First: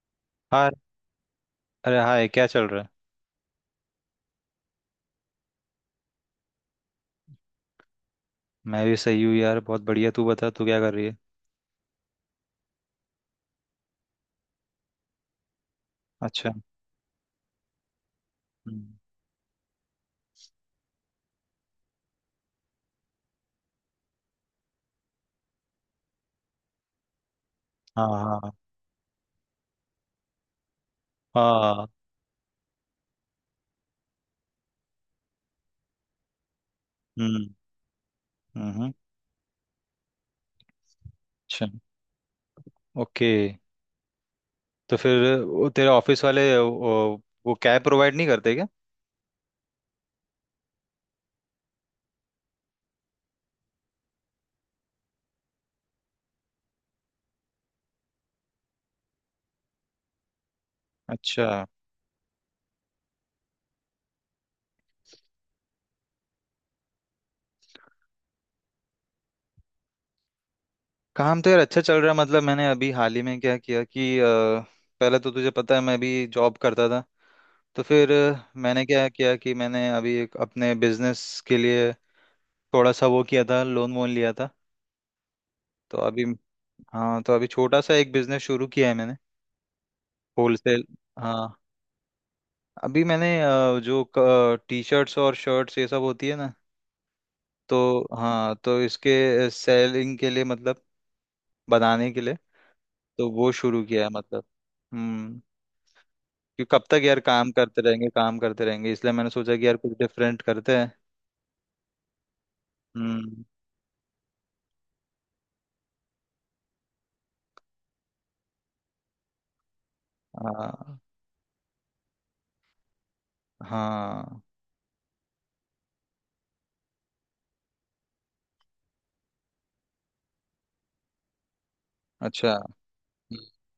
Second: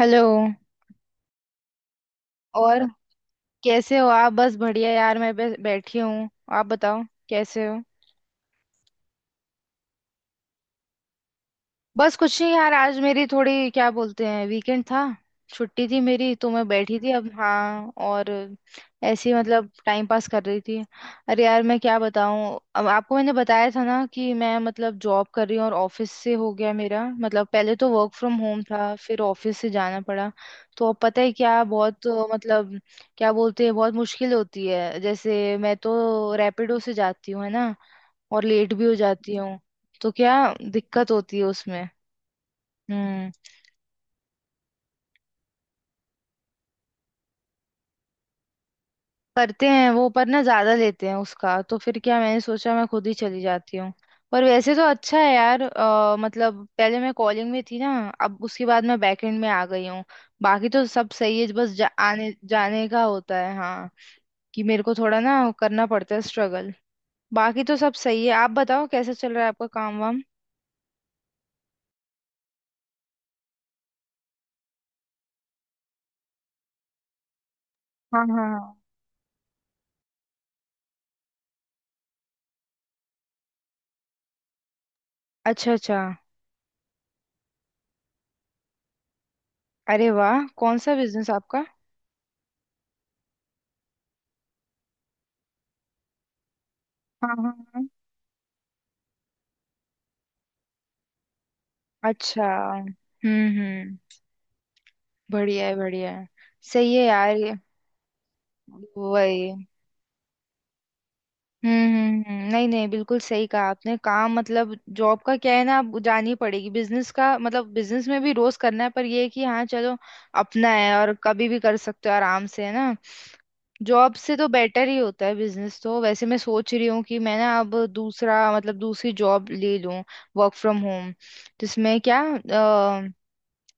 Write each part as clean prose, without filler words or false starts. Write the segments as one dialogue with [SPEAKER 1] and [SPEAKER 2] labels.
[SPEAKER 1] Hello.
[SPEAKER 2] Hi. अरे hi, क्या चल रहा
[SPEAKER 1] और
[SPEAKER 2] है?
[SPEAKER 1] कैसे हो आप। बस बढ़िया यार, मैं बस बैठी हूँ। आप बताओ कैसे हो।
[SPEAKER 2] मैं भी सही हूँ यार, बहुत बढ़िया। तू बता, तू क्या कर रही है?
[SPEAKER 1] बस कुछ नहीं यार, आज मेरी थोड़ी क्या बोलते हैं वीकेंड था। छुट्टी थी मेरी, तो
[SPEAKER 2] अच्छा।
[SPEAKER 1] मैं बैठी थी। अब हाँ, और
[SPEAKER 2] हम्म।
[SPEAKER 1] ऐसे ही मतलब टाइम पास कर रही थी। अरे यार मैं क्या बताऊँ। अब आपको मैंने बताया था ना कि मैं मतलब जॉब कर रही हूँ, और ऑफिस से हो गया मेरा मतलब, पहले तो
[SPEAKER 2] हाँ
[SPEAKER 1] वर्क फ्रॉम
[SPEAKER 2] हाँ।
[SPEAKER 1] होम था, फिर ऑफिस से जाना पड़ा। तो अब पता है क्या
[SPEAKER 2] हाँ।
[SPEAKER 1] बहुत मतलब क्या बोलते हैं, बहुत मुश्किल होती है। जैसे मैं तो रैपिडो से जाती हूँ,
[SPEAKER 2] हम्म
[SPEAKER 1] है ना। और लेट भी
[SPEAKER 2] हम्म।
[SPEAKER 1] हो जाती हूँ। तो क्या दिक्कत होती है
[SPEAKER 2] अच्छा।
[SPEAKER 1] उसमें। हम्म।
[SPEAKER 2] ओके। तो फिर वो तेरे ऑफिस वाले वो कैब प्रोवाइड नहीं करते क्या?
[SPEAKER 1] करते हैं वो, पर ना ज्यादा लेते हैं उसका। तो फिर क्या मैंने सोचा मैं खुद ही चली जाती हूँ। पर वैसे तो अच्छा है यार। मतलब पहले मैं कॉलिंग में थी ना, अब उसके बाद मैं बैकएंड में आ गई हूँ। बाकी तो सब सही
[SPEAKER 2] अच्छा।
[SPEAKER 1] है, बस आने जाने का होता है। हाँ कि मेरे को थोड़ा ना करना पड़ता है स्ट्रगल। बाकी तो सब सही है। आप बताओ, कैसा चल रहा है आपका काम वाम।
[SPEAKER 2] काम तो यार अच्छा चल रहा है। मतलब मैंने अभी हाल ही में क्या किया कि पहले तो तुझे पता है मैं अभी जॉब करता था। तो फिर
[SPEAKER 1] हाँ हाँ हाँ।
[SPEAKER 2] मैंने क्या किया कि मैंने अभी एक अपने बिजनेस के लिए थोड़ा सा वो किया था, लोन वोन लिया था।
[SPEAKER 1] अच्छा अच्छा।
[SPEAKER 2] तो अभी, हाँ, तो अभी छोटा सा एक बिजनेस शुरू किया है मैंने।
[SPEAKER 1] अरे वाह, कौन
[SPEAKER 2] होलसेल।
[SPEAKER 1] सा बिजनेस
[SPEAKER 2] हाँ,
[SPEAKER 1] आपका।
[SPEAKER 2] अभी मैंने जो टी शर्ट्स और शर्ट्स ये सब होती है ना,
[SPEAKER 1] हाँ हाँ हाँ।
[SPEAKER 2] तो हाँ, तो इसके सेलिंग के लिए, मतलब बनाने के लिए,
[SPEAKER 1] अच्छा।
[SPEAKER 2] तो वो शुरू
[SPEAKER 1] हम्म।
[SPEAKER 2] किया है। मतलब, हम्म,
[SPEAKER 1] बढ़िया है बढ़िया है।
[SPEAKER 2] कि कब
[SPEAKER 1] सही
[SPEAKER 2] तक
[SPEAKER 1] है
[SPEAKER 2] यार
[SPEAKER 1] यार
[SPEAKER 2] काम
[SPEAKER 1] ये
[SPEAKER 2] करते रहेंगे काम करते रहेंगे, इसलिए मैंने
[SPEAKER 1] वही।
[SPEAKER 2] सोचा कि यार कुछ डिफरेंट करते हैं।
[SPEAKER 1] नहीं नहीं बिल्कुल
[SPEAKER 2] हम्म।
[SPEAKER 1] सही कहा आपने। काम मतलब जॉब का क्या है ना, आप जानी ही पड़ेगी। बिजनेस का मतलब, बिजनेस में भी रोज करना है, पर ये है कि हाँ चलो अपना है,
[SPEAKER 2] हाँ
[SPEAKER 1] और कभी भी कर सकते हो आराम से, है ना। जॉब से
[SPEAKER 2] हाँ।
[SPEAKER 1] तो बेटर ही होता है बिजनेस तो। वैसे मैं सोच रही हूँ कि मैं ना अब दूसरा मतलब दूसरी जॉब ले लूँ, वर्क फ्रॉम होम, जिसमें क्या
[SPEAKER 2] अच्छा।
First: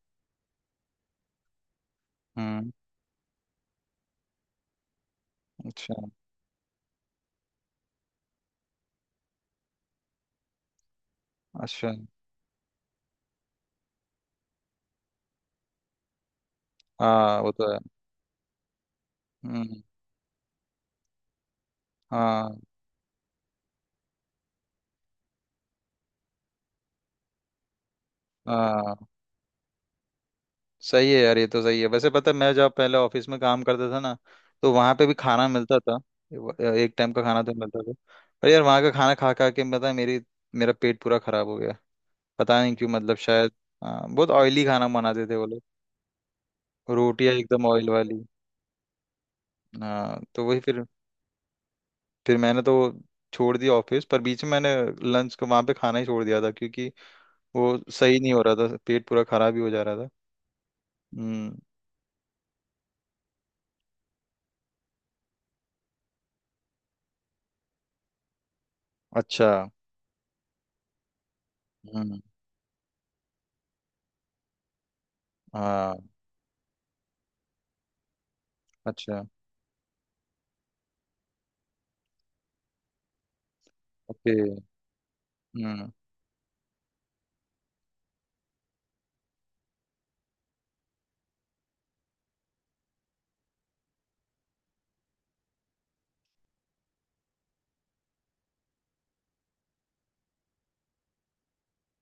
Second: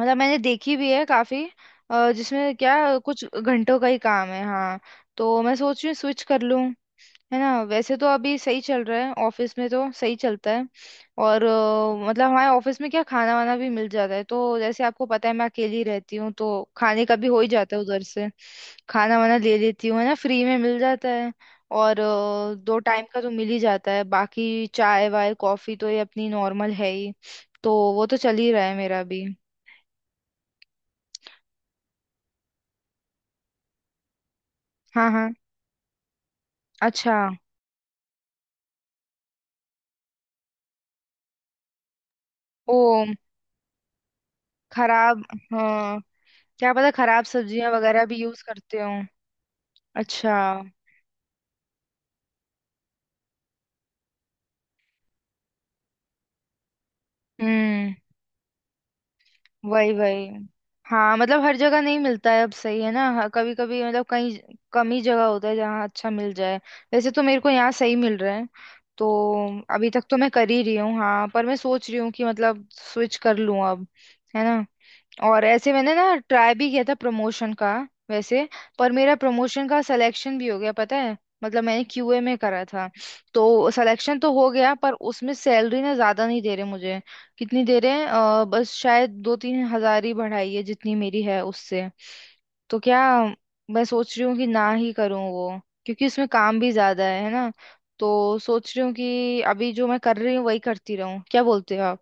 [SPEAKER 1] मतलब मैंने देखी भी है काफी। जिसमें
[SPEAKER 2] हम्म।
[SPEAKER 1] क्या कुछ घंटों का ही काम है। हाँ, तो मैं सोच रही हूँ
[SPEAKER 2] अच्छा
[SPEAKER 1] स्विच कर लूँ, है ना। वैसे तो अभी सही चल रहा है, ऑफिस में तो सही चलता है। और
[SPEAKER 2] अच्छा।
[SPEAKER 1] मतलब हमारे ऑफिस में क्या खाना वाना भी मिल जाता है। तो जैसे आपको पता है मैं अकेली रहती हूँ, तो खाने का भी हो
[SPEAKER 2] हाँ
[SPEAKER 1] ही
[SPEAKER 2] वो तो
[SPEAKER 1] जाता
[SPEAKER 2] है।
[SPEAKER 1] है उधर से। खाना वाना ले
[SPEAKER 2] हम्म।
[SPEAKER 1] लेती हूँ, है ना, फ्री में मिल जाता है। और
[SPEAKER 2] हाँ
[SPEAKER 1] दो टाइम का तो मिल ही जाता है, बाकी चाय वाय कॉफी तो ये अपनी नॉर्मल है ही। तो वो तो चल ही रहा है मेरा
[SPEAKER 2] हाँ।
[SPEAKER 1] भी।
[SPEAKER 2] सही है यार, ये तो सही है। वैसे पता है मैं जब पहले ऑफिस में काम करता था ना, तो वहां पे
[SPEAKER 1] हाँ
[SPEAKER 2] भी
[SPEAKER 1] हाँ।
[SPEAKER 2] खाना मिलता था। एक टाइम
[SPEAKER 1] अच्छा।
[SPEAKER 2] का खाना तो मिलता था। पर यार वहां का खाना खा खा के पता है मेरी मेरा पेट पूरा खराब हो गया। पता नहीं क्यों,
[SPEAKER 1] ओ।
[SPEAKER 2] मतलब शायद, हाँ, बहुत ऑयली खाना
[SPEAKER 1] खराब।
[SPEAKER 2] बनाते थे वो लोग।
[SPEAKER 1] हाँ, क्या पता खराब
[SPEAKER 2] रोटियां एकदम
[SPEAKER 1] सब्जियां
[SPEAKER 2] ऑयल
[SPEAKER 1] वगैरह भी
[SPEAKER 2] वाली।
[SPEAKER 1] यूज करते हो।
[SPEAKER 2] हाँ
[SPEAKER 1] अच्छा।
[SPEAKER 2] तो वही फिर मैंने तो छोड़ दिया ऑफिस। पर बीच में मैंने लंच को वहां पे खाना ही छोड़ दिया था, क्योंकि वो
[SPEAKER 1] हम्म।
[SPEAKER 2] सही नहीं हो रहा था, पेट पूरा खराब ही हो जा
[SPEAKER 1] वही
[SPEAKER 2] रहा था।
[SPEAKER 1] वही। हाँ मतलब हर
[SPEAKER 2] हम्म।
[SPEAKER 1] जगह नहीं मिलता है अब, सही है ना। कभी कभी मतलब कहीं, कम ही जगह होता है जहाँ अच्छा मिल जाए। वैसे तो मेरे को यहाँ सही मिल रहा है। तो
[SPEAKER 2] अच्छा।
[SPEAKER 1] अभी तक तो मैं कर ही रही हूँ। हाँ पर मैं सोच रही हूँ
[SPEAKER 2] हम्म।
[SPEAKER 1] कि मतलब स्विच कर लूँ अब, है ना। और ऐसे मैंने
[SPEAKER 2] हाँ।
[SPEAKER 1] ना ट्राई भी किया था प्रमोशन का वैसे। पर मेरा
[SPEAKER 2] अच्छा।
[SPEAKER 1] प्रमोशन का सिलेक्शन भी हो गया, पता है। मतलब मैंने क्यूए में करा था। तो सिलेक्शन तो
[SPEAKER 2] ओके।
[SPEAKER 1] हो गया, पर उसमें सैलरी
[SPEAKER 2] हम्म।
[SPEAKER 1] ना ज्यादा नहीं दे रहे मुझे। कितनी दे रहे हैं बस शायद 2-3 हज़ार ही बढ़ाई है जितनी मेरी है उससे। तो क्या मैं सोच रही हूँ कि ना ही करूँ वो, क्योंकि उसमें काम भी ज्यादा है ना। तो सोच रही हूँ कि अभी जो मैं कर रही हूँ वही करती रहूँ। क्या बोलते हो आप।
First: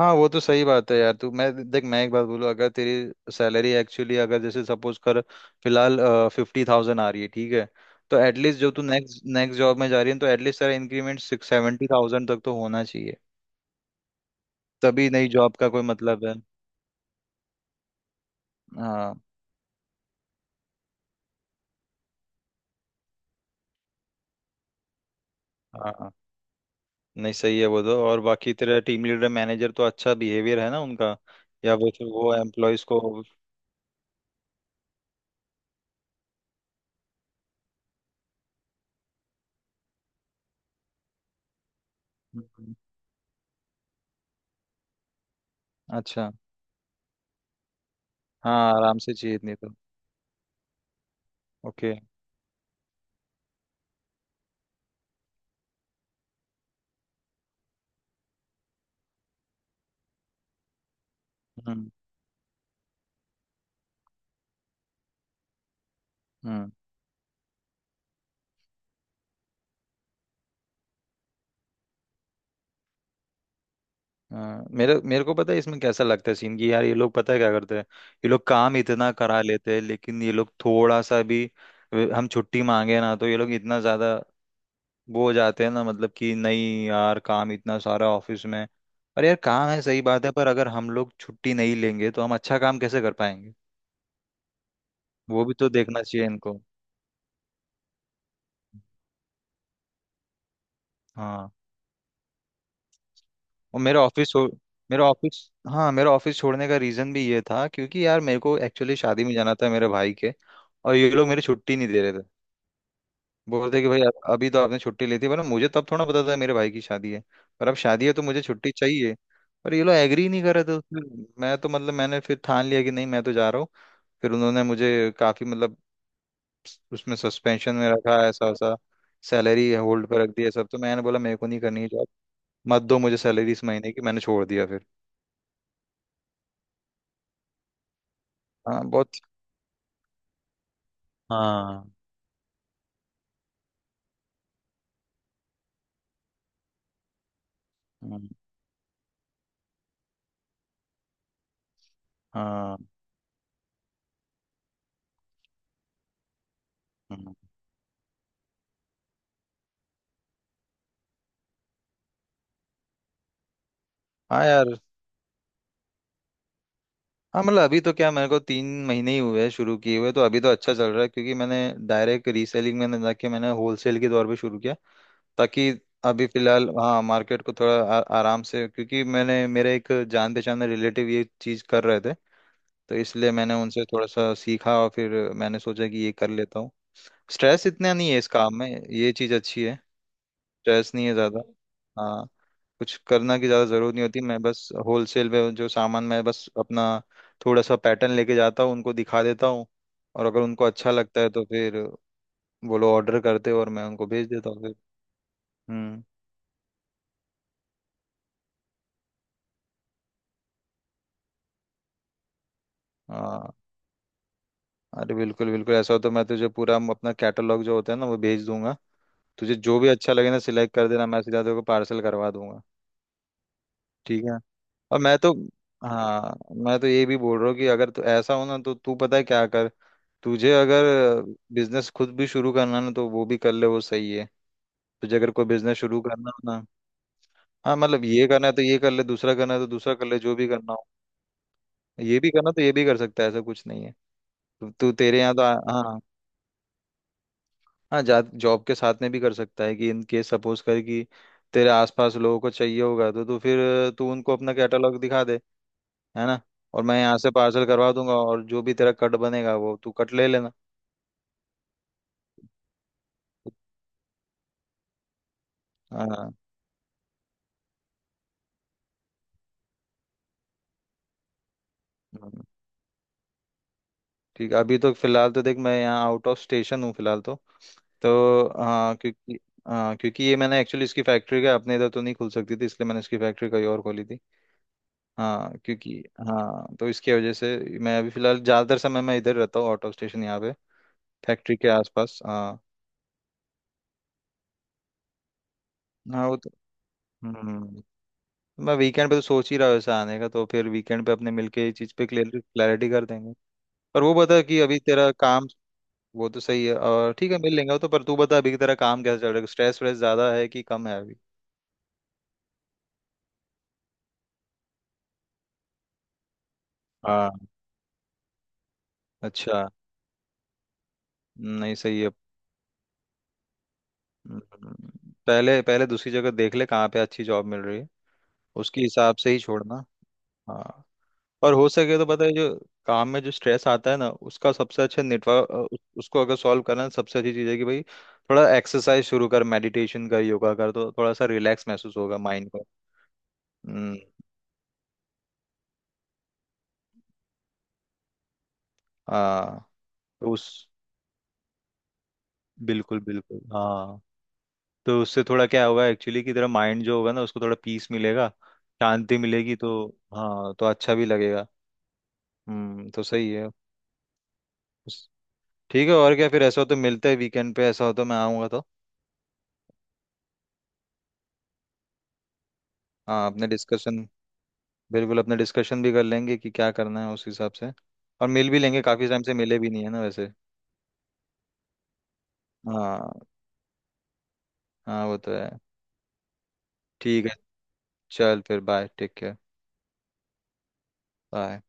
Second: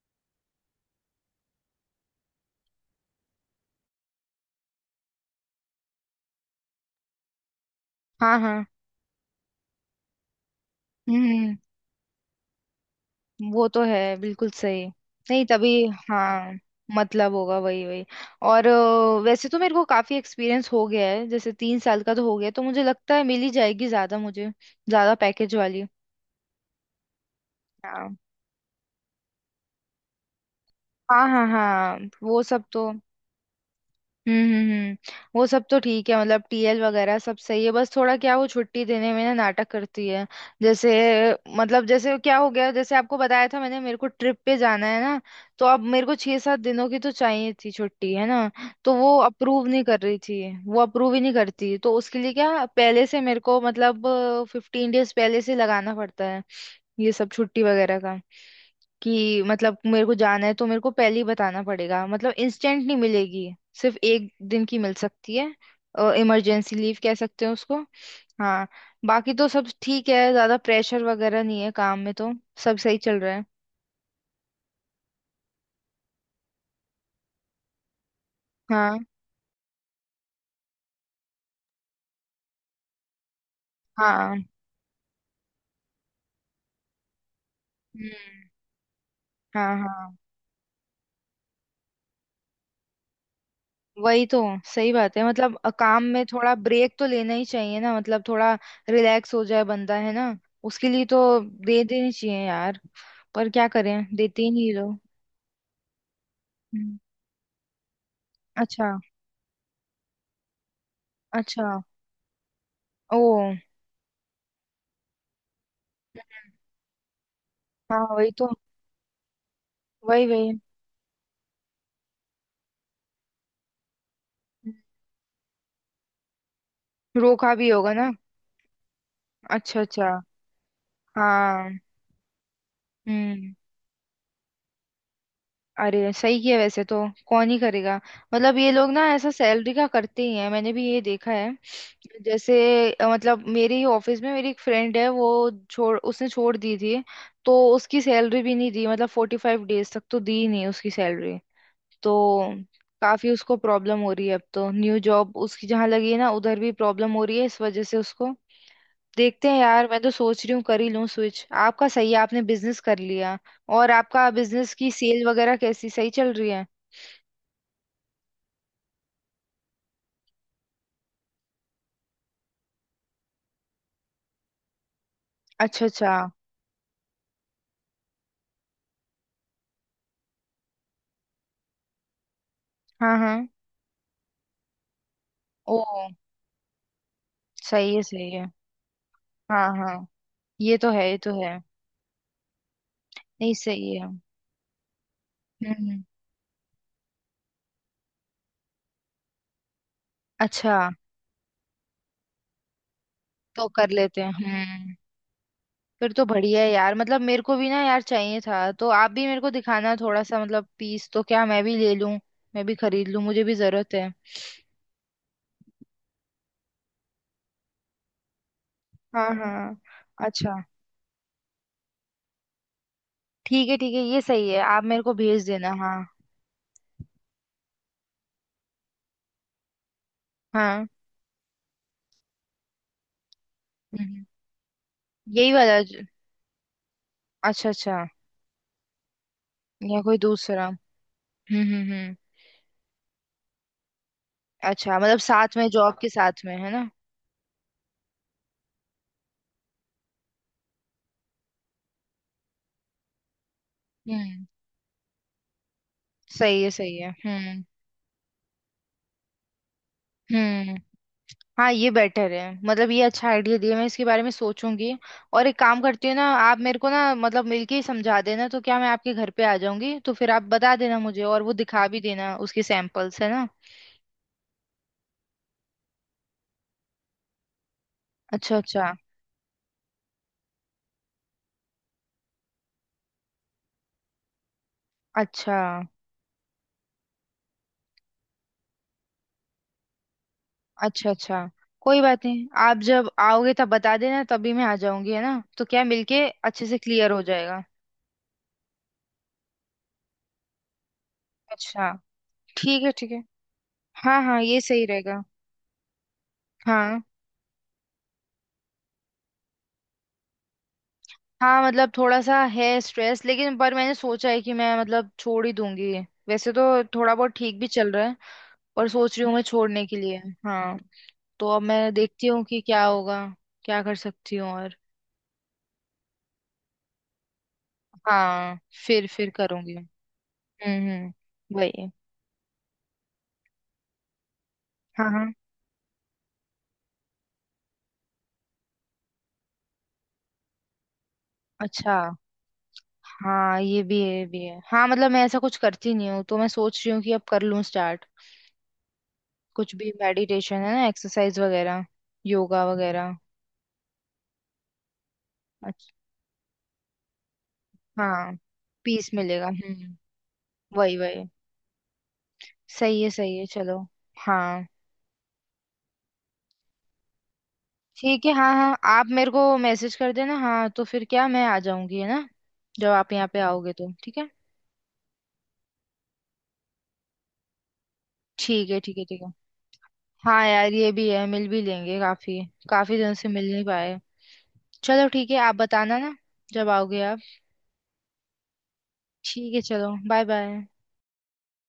[SPEAKER 2] हाँ वो तो सही बात है यार। तू, मैं देख, मैं एक बात बोलूँ, अगर तेरी सैलरी एक्चुअली, अगर जैसे सपोज कर, फिलहाल 50,000 आ रही है, ठीक है, तो
[SPEAKER 1] हाँ
[SPEAKER 2] एटलीस्ट
[SPEAKER 1] हाँ।
[SPEAKER 2] जो तू नेक्स्ट नेक्स्ट जॉब में जा रही है, तो एटलीस्ट तेरा इंक्रीमेंट
[SPEAKER 1] हम्म
[SPEAKER 2] सिक्स
[SPEAKER 1] हम्म।
[SPEAKER 2] सेवेंटी थाउजेंड तक तो होना चाहिए।
[SPEAKER 1] वो तो है, बिल्कुल सही।
[SPEAKER 2] तभी नई
[SPEAKER 1] नहीं
[SPEAKER 2] जॉब का
[SPEAKER 1] तभी।
[SPEAKER 2] कोई मतलब है।
[SPEAKER 1] हाँ मतलब होगा वही वही। और
[SPEAKER 2] हाँ
[SPEAKER 1] वैसे तो मेरे को काफी एक्सपीरियंस हो गया है, जैसे 3 साल का तो हो गया। तो मुझे लगता है मिल ही जाएगी, ज्यादा मुझे ज्यादा पैकेज वाली।
[SPEAKER 2] हाँ। नहीं सही है वो तो।
[SPEAKER 1] हाँ
[SPEAKER 2] और बाकी तेरा टीम लीडर, मैनेजर तो अच्छा, बिहेवियर है ना उनका?
[SPEAKER 1] हाँ हाँ।
[SPEAKER 2] या वो,
[SPEAKER 1] हाँ
[SPEAKER 2] फिर वो
[SPEAKER 1] वो सब
[SPEAKER 2] एम्प्लॉयज
[SPEAKER 1] तो।
[SPEAKER 2] को।
[SPEAKER 1] हम्म हम्म हम्म, वो सब तो ठीक है मतलब। टीएल वगैरह सब सही है, बस थोड़ा क्या वो छुट्टी देने में ना नाटक करती है। जैसे मतलब, जैसे क्या हो गया, जैसे आपको बताया था मैंने, मेरे को ट्रिप पे जाना है ना। तो अब मेरे को
[SPEAKER 2] अच्छा।
[SPEAKER 1] 6-7 दिनों की तो चाहिए थी छुट्टी, है ना।
[SPEAKER 2] हाँ,
[SPEAKER 1] तो
[SPEAKER 2] आराम से
[SPEAKER 1] वो
[SPEAKER 2] चाहिए नहीं
[SPEAKER 1] अप्रूव
[SPEAKER 2] तो।
[SPEAKER 1] नहीं कर रही थी, वो अप्रूव ही नहीं करती। तो
[SPEAKER 2] ओके।
[SPEAKER 1] उसके लिए क्या पहले से मेरे को मतलब 15 days पहले से लगाना पड़ता है, ये सब छुट्टी वगैरह का। कि मतलब मेरे को जाना है तो मेरे को पहले ही बताना
[SPEAKER 2] हम्म
[SPEAKER 1] पड़ेगा, मतलब इंस्टेंट नहीं मिलेगी। सिर्फ एक दिन की मिल सकती है,
[SPEAKER 2] हम्म।
[SPEAKER 1] इमरजेंसी लीव कह सकते हैं उसको। हाँ। बाकी तो सब ठीक है, ज्यादा प्रेशर वगैरह नहीं है काम में। तो सब सही चल रहा है।
[SPEAKER 2] हाँ मेरे मेरे को पता है इसमें कैसा लगता है सीन की। यार ये लोग पता है क्या करते हैं, ये लोग काम
[SPEAKER 1] हाँ
[SPEAKER 2] इतना करा लेते हैं, लेकिन ये लोग थोड़ा सा भी हम छुट्टी मांगे ना, तो ये लोग इतना ज्यादा
[SPEAKER 1] हाँ।
[SPEAKER 2] वो हो जाते हैं ना, मतलब कि नहीं यार, काम इतना सारा ऑफिस
[SPEAKER 1] हम्म।
[SPEAKER 2] में। और यार काम
[SPEAKER 1] हाँ
[SPEAKER 2] है सही
[SPEAKER 1] हाँ।
[SPEAKER 2] बात है, पर अगर हम लोग छुट्टी नहीं लेंगे तो हम अच्छा काम कैसे कर पाएंगे?
[SPEAKER 1] वही तो, सही बात है।
[SPEAKER 2] वो
[SPEAKER 1] मतलब
[SPEAKER 2] भी तो
[SPEAKER 1] काम
[SPEAKER 2] देखना
[SPEAKER 1] में
[SPEAKER 2] चाहिए
[SPEAKER 1] थोड़ा
[SPEAKER 2] इनको।
[SPEAKER 1] ब्रेक तो लेना ही चाहिए ना, मतलब थोड़ा रिलैक्स हो जाए बंदा, है ना। उसके लिए तो
[SPEAKER 2] हाँ।
[SPEAKER 1] दे देनी चाहिए यार। पर क्या
[SPEAKER 2] और
[SPEAKER 1] करें, देते ही नहीं लोग।
[SPEAKER 2] मेरा ऑफिस हाँ, मेरा ऑफिस छोड़ने का
[SPEAKER 1] हम्म,
[SPEAKER 2] रीजन भी ये था, क्योंकि यार मेरे को
[SPEAKER 1] अच्छा
[SPEAKER 2] एक्चुअली शादी में जाना था मेरे भाई के। और ये लोग मेरी
[SPEAKER 1] अच्छा।
[SPEAKER 2] छुट्टी नहीं दे रहे थे।
[SPEAKER 1] ओ।
[SPEAKER 2] बोलते कि भाई, अभी तो आपने छुट्टी ली थी, वरना मुझे तब थोड़ा पता था मेरे भाई की शादी है। पर अब
[SPEAKER 1] हाँ
[SPEAKER 2] शादी है तो
[SPEAKER 1] वही
[SPEAKER 2] मुझे
[SPEAKER 1] तो।
[SPEAKER 2] छुट्टी चाहिए। पर ये लोग
[SPEAKER 1] वही
[SPEAKER 2] एग्री नहीं
[SPEAKER 1] वही।
[SPEAKER 2] कर रहे थे उसमें। मैं तो मतलब मैंने फिर ठान लिया कि नहीं, मैं तो जा रहा हूँ। फिर उन्होंने मुझे काफी मतलब उसमें
[SPEAKER 1] रोका भी
[SPEAKER 2] सस्पेंशन में
[SPEAKER 1] होगा ना।
[SPEAKER 2] रखा, ऐसा वैसा, सैलरी
[SPEAKER 1] अच्छा
[SPEAKER 2] होल्ड
[SPEAKER 1] अच्छा।
[SPEAKER 2] पर रख दिया सब। तो मैंने बोला मेरे को नहीं
[SPEAKER 1] हाँ।
[SPEAKER 2] करनी है जॉब, मत दो मुझे सैलरी
[SPEAKER 1] हम्म।
[SPEAKER 2] इस महीने की। मैंने छोड़ दिया फिर।
[SPEAKER 1] अरे सही है वैसे तो, कौन ही करेगा। मतलब ये
[SPEAKER 2] हाँ
[SPEAKER 1] लोग ना
[SPEAKER 2] बहुत।
[SPEAKER 1] ऐसा सैलरी का करते ही हैं, मैंने भी ये देखा है।
[SPEAKER 2] हाँ।
[SPEAKER 1] जैसे मतलब मेरे ही ऑफिस में मेरी एक फ्रेंड है, वो छोड़ उसने छोड़ दी थी। तो उसकी
[SPEAKER 2] हम्म।
[SPEAKER 1] सैलरी भी नहीं दी, मतलब 45 days तक तो दी ही नहीं उसकी सैलरी। तो
[SPEAKER 2] हाँ।
[SPEAKER 1] काफी उसको प्रॉब्लम हो रही है, अब तो न्यू जॉब उसकी जहाँ लगी है ना, उधर भी प्रॉब्लम हो
[SPEAKER 2] हम्म।
[SPEAKER 1] रही है इस वजह से उसको। देखते हैं यार, मैं तो सोच रही हूँ कर ही लूँ स्विच। आपका सही है, आपने बिजनेस कर लिया। और आपका
[SPEAKER 2] हाँ
[SPEAKER 1] बिजनेस
[SPEAKER 2] यार।
[SPEAKER 1] की सेल वगैरह कैसी, सही चल रही है।
[SPEAKER 2] हाँ मतलब अभी तो क्या, मेरे को 3 महीने ही हुए हैं शुरू किए हुए, तो अभी तो अच्छा चल रहा है, क्योंकि मैंने डायरेक्ट रीसेलिंग में ना जाके मैंने होलसेल के दौर पे शुरू किया, ताकि
[SPEAKER 1] अच्छा अच्छा।
[SPEAKER 2] अभी फिलहाल, हाँ, मार्केट को थोड़ा आराम से, क्योंकि मैंने मेरे एक जान पहचान में रिलेटिव ये चीज़ कर रहे थे, तो
[SPEAKER 1] हाँ
[SPEAKER 2] इसलिए
[SPEAKER 1] हाँ।
[SPEAKER 2] मैंने उनसे थोड़ा सा सीखा और फिर मैंने
[SPEAKER 1] ओ।
[SPEAKER 2] सोचा कि ये कर लेता हूँ। स्ट्रेस इतना
[SPEAKER 1] सही है
[SPEAKER 2] नहीं है इस
[SPEAKER 1] सही है।
[SPEAKER 2] काम में, ये चीज़ अच्छी
[SPEAKER 1] हाँ
[SPEAKER 2] है,
[SPEAKER 1] हाँ। ये तो
[SPEAKER 2] स्ट्रेस नहीं
[SPEAKER 1] है
[SPEAKER 2] है
[SPEAKER 1] ये तो
[SPEAKER 2] ज़्यादा।
[SPEAKER 1] है।
[SPEAKER 2] हाँ। कुछ करना की
[SPEAKER 1] नहीं
[SPEAKER 2] ज़्यादा ज़रूरत
[SPEAKER 1] सही
[SPEAKER 2] नहीं
[SPEAKER 1] है।
[SPEAKER 2] होती। मैं बस होलसेल पे जो
[SPEAKER 1] हम्म।
[SPEAKER 2] सामान, मैं बस अपना थोड़ा सा पैटर्न लेके जाता हूँ, उनको दिखा देता हूँ, और अगर उनको
[SPEAKER 1] अच्छा।
[SPEAKER 2] अच्छा लगता है तो फिर वो लोग ऑर्डर करते हैं
[SPEAKER 1] तो
[SPEAKER 2] और मैं
[SPEAKER 1] कर
[SPEAKER 2] उनको
[SPEAKER 1] लेते
[SPEAKER 2] भेज
[SPEAKER 1] हैं
[SPEAKER 2] देता हूँ फिर।
[SPEAKER 1] हम्म।
[SPEAKER 2] हम्म।
[SPEAKER 1] फिर तो बढ़िया है यार। मतलब मेरे को भी ना यार चाहिए था, तो आप भी मेरे को दिखाना थोड़ा सा मतलब पीस, तो क्या मैं भी ले लूं, मैं भी खरीद लूं, मुझे
[SPEAKER 2] हाँ।
[SPEAKER 1] भी जरूरत है।
[SPEAKER 2] अरे बिल्कुल बिल्कुल, ऐसा हो तो मैं तुझे पूरा अपना कैटलॉग जो होता है ना, वो भेज दूंगा।
[SPEAKER 1] हाँ
[SPEAKER 2] तुझे
[SPEAKER 1] हाँ।
[SPEAKER 2] जो भी अच्छा लगे ना
[SPEAKER 1] अच्छा,
[SPEAKER 2] सिलेक्ट कर देना, मैं सीधा तेरे को पार्सल करवा दूंगा।
[SPEAKER 1] ठीक है ठीक है, ये
[SPEAKER 2] ठीक है।
[SPEAKER 1] सही है, आप
[SPEAKER 2] और
[SPEAKER 1] मेरे को
[SPEAKER 2] मैं तो,
[SPEAKER 1] भेज देना हाँ।
[SPEAKER 2] हाँ, मैं तो ये भी बोल रहा हूँ कि अगर तो ऐसा हो ना तो तू पता है क्या कर, तुझे अगर
[SPEAKER 1] हाँ।
[SPEAKER 2] बिजनेस खुद भी शुरू करना है ना तो वो भी कर ले, वो सही
[SPEAKER 1] हम्म,
[SPEAKER 2] है। तुझे अगर कोई
[SPEAKER 1] यही
[SPEAKER 2] बिजनेस
[SPEAKER 1] वाला
[SPEAKER 2] शुरू
[SPEAKER 1] ज-
[SPEAKER 2] करना हो ना,
[SPEAKER 1] अच्छा
[SPEAKER 2] हाँ
[SPEAKER 1] अच्छा,
[SPEAKER 2] मतलब ये करना है तो ये कर ले, दूसरा करना है तो दूसरा
[SPEAKER 1] या
[SPEAKER 2] कर
[SPEAKER 1] कोई
[SPEAKER 2] ले, जो भी
[SPEAKER 1] दूसरा।
[SPEAKER 2] करना हो,
[SPEAKER 1] हम्म।
[SPEAKER 2] ये भी करना तो ये भी कर सकता है, ऐसा कुछ नहीं है। तू तू
[SPEAKER 1] अच्छा मतलब
[SPEAKER 2] तेरे यहाँ तो
[SPEAKER 1] साथ में, जॉब
[SPEAKER 2] हाँ,
[SPEAKER 1] के साथ में, है ना।
[SPEAKER 2] हाँ, जा, जॉब के साथ में भी कर सकता है, कि इन केस सपोज कर कि तेरे आसपास लोगों को चाहिए होगा तो तू फिर, तू उनको
[SPEAKER 1] हम्म।
[SPEAKER 2] अपना कैटलॉग दिखा दे, है ना, और
[SPEAKER 1] सही
[SPEAKER 2] मैं
[SPEAKER 1] है
[SPEAKER 2] यहाँ से पार्सल करवा दूंगा, और जो भी तेरा कट बनेगा वो तू कट ले लेना।
[SPEAKER 1] हम्म। हाँ ये बेटर है। मतलब ये अच्छा आइडिया दिया, मैं इसके बारे में सोचूंगी। और एक काम करती हूँ ना,
[SPEAKER 2] हाँ।
[SPEAKER 1] आप मेरे को ना मतलब मिलके ही समझा देना, तो क्या मैं आपके घर पे आ जाऊंगी, तो फिर आप बता देना मुझे और वो दिखा भी देना
[SPEAKER 2] हम्म।
[SPEAKER 1] उसके सैंपल्स, है ना।
[SPEAKER 2] ठीक है, अभी तो फिलहाल तो देख, मैं यहाँ आउट ऑफ स्टेशन हूँ फिलहाल, तो
[SPEAKER 1] अच्छा अच्छा।
[SPEAKER 2] हाँ क्योंकि, हाँ क्योंकि ये मैंने एक्चुअली इसकी फैक्ट्री का अपने इधर तो नहीं खुल सकती थी, इसलिए मैंने इसकी फैक्ट्री कहीं और खोली थी। हाँ
[SPEAKER 1] अच्छा
[SPEAKER 2] क्योंकि, हाँ, तो इसकी वजह से मैं अभी फिलहाल ज़्यादातर समय मैं इधर रहता हूँ, आउट ऑफ स्टेशन यहाँ पे,
[SPEAKER 1] अच्छा। अच्छा।
[SPEAKER 2] फैक्ट्री के
[SPEAKER 1] कोई
[SPEAKER 2] आसपास।
[SPEAKER 1] बात नहीं,
[SPEAKER 2] हाँ।
[SPEAKER 1] आप जब आओगे तब बता देना, तभी मैं आ जाऊंगी, है ना। तो क्या मिलके
[SPEAKER 2] हाँ वो तो,
[SPEAKER 1] अच्छे से क्लियर हो जाएगा।
[SPEAKER 2] हम्म, मैं वीकेंड पे तो सोच ही रहा हूँ ऐसा आने का, तो फिर वीकेंड पे अपने मिलके ये
[SPEAKER 1] अच्छा।
[SPEAKER 2] चीज़ पे क्लियर
[SPEAKER 1] ठीक
[SPEAKER 2] क्लैरिटी
[SPEAKER 1] है
[SPEAKER 2] कर
[SPEAKER 1] ठीक है।
[SPEAKER 2] देंगे। पर वो
[SPEAKER 1] हाँ
[SPEAKER 2] बता
[SPEAKER 1] हाँ,
[SPEAKER 2] कि
[SPEAKER 1] ये
[SPEAKER 2] अभी
[SPEAKER 1] सही
[SPEAKER 2] तेरा
[SPEAKER 1] रहेगा।
[SPEAKER 2] काम, वो तो सही है
[SPEAKER 1] हाँ
[SPEAKER 2] और ठीक है मिल लेंगे वो तो, पर तू बता अभी तेरा काम कैसा चल रहा है, स्ट्रेस व्रेस ज्यादा है कि कम है अभी?
[SPEAKER 1] हाँ मतलब थोड़ा सा है स्ट्रेस, लेकिन पर मैंने सोचा है कि मैं मतलब छोड़ ही दूंगी। वैसे तो थोड़ा बहुत
[SPEAKER 2] हाँ।
[SPEAKER 1] ठीक भी चल रहा है, पर सोच रही हूँ मैं
[SPEAKER 2] अच्छा।
[SPEAKER 1] छोड़ने के लिए। हाँ। तो अब
[SPEAKER 2] नहीं
[SPEAKER 1] मैं
[SPEAKER 2] सही है।
[SPEAKER 1] देखती हूँ कि क्या होगा, क्या कर सकती हूँ। और
[SPEAKER 2] हम्म। पहले पहले दूसरी जगह देख ले कहाँ पे अच्छी जॉब मिल रही है,
[SPEAKER 1] हाँ
[SPEAKER 2] उसके
[SPEAKER 1] फिर
[SPEAKER 2] हिसाब
[SPEAKER 1] फिर
[SPEAKER 2] से ही
[SPEAKER 1] करूंगी।
[SPEAKER 2] छोड़ना। हाँ। और हो
[SPEAKER 1] वही।
[SPEAKER 2] सके तो पता है जो काम में जो स्ट्रेस आता है ना, उसका सबसे अच्छा
[SPEAKER 1] हाँ हाँ।
[SPEAKER 2] नेटवर्क, उसको अगर सॉल्व करना है, सबसे अच्छी चीज़ है कि भाई थोड़ा एक्सरसाइज शुरू कर, मेडिटेशन कर, योगा कर, तो थोड़ा सा रिलैक्स
[SPEAKER 1] अच्छा,
[SPEAKER 2] महसूस होगा माइंड को।
[SPEAKER 1] हाँ ये
[SPEAKER 2] हम्म।
[SPEAKER 1] भी है, ये भी है हाँ। मतलब मैं ऐसा कुछ करती नहीं हूँ, तो मैं सोच रही हूँ कि अब कर लूँ स्टार्ट।
[SPEAKER 2] हाँ,
[SPEAKER 1] कुछ भी
[SPEAKER 2] तो
[SPEAKER 1] मेडिटेशन,
[SPEAKER 2] उस
[SPEAKER 1] है ना, एक्सरसाइज वगैरह, योगा
[SPEAKER 2] बिल्कुल
[SPEAKER 1] वगैरह।
[SPEAKER 2] बिल्कुल, हाँ, तो उससे थोड़ा क्या होगा
[SPEAKER 1] अच्छा।
[SPEAKER 2] एक्चुअली कि तेरा माइंड जो होगा ना उसको थोड़ा पीस मिलेगा,
[SPEAKER 1] हाँ पीस
[SPEAKER 2] शांति
[SPEAKER 1] मिलेगा
[SPEAKER 2] मिलेगी तो।
[SPEAKER 1] हम्म।
[SPEAKER 2] हाँ, तो अच्छा
[SPEAKER 1] वही
[SPEAKER 2] भी
[SPEAKER 1] वही।
[SPEAKER 2] लगेगा। हम्म, तो सही
[SPEAKER 1] सही है
[SPEAKER 2] है।
[SPEAKER 1] चलो। हाँ।
[SPEAKER 2] उस- ठीक है, और क्या, फिर ऐसा हो तो मिलते हैं वीकेंड पे, ऐसा हो तो मैं
[SPEAKER 1] ठीक है,
[SPEAKER 2] आऊँगा
[SPEAKER 1] हाँ
[SPEAKER 2] तो।
[SPEAKER 1] हाँ, आप मेरे को मैसेज कर देना हाँ। तो फिर क्या मैं आ जाऊंगी, है ना, जब आप
[SPEAKER 2] हाँ,
[SPEAKER 1] यहाँ पे
[SPEAKER 2] अपने
[SPEAKER 1] आओगे। तो
[SPEAKER 2] डिस्कशन,
[SPEAKER 1] ठीक है।
[SPEAKER 2] बिल्कुल अपने डिस्कशन भी कर लेंगे कि क्या करना है उस हिसाब से, और मिल भी
[SPEAKER 1] ठीक है
[SPEAKER 2] लेंगे,
[SPEAKER 1] ठीक है
[SPEAKER 2] काफ़ी
[SPEAKER 1] ठीक
[SPEAKER 2] टाइम
[SPEAKER 1] है।
[SPEAKER 2] से मिले भी नहीं है ना वैसे।
[SPEAKER 1] हाँ यार ये भी है, मिल भी लेंगे। काफी काफी
[SPEAKER 2] हाँ।
[SPEAKER 1] दिन से मिल नहीं पाए।
[SPEAKER 2] हाँ
[SPEAKER 1] चलो
[SPEAKER 2] वो
[SPEAKER 1] ठीक
[SPEAKER 2] तो
[SPEAKER 1] है,
[SPEAKER 2] है।
[SPEAKER 1] आप बताना ना जब आओगे आप।
[SPEAKER 2] ठीक है, चल फिर, बाय, टेक केयर।
[SPEAKER 1] ठीक है चलो, बाय बाय।
[SPEAKER 2] बाय।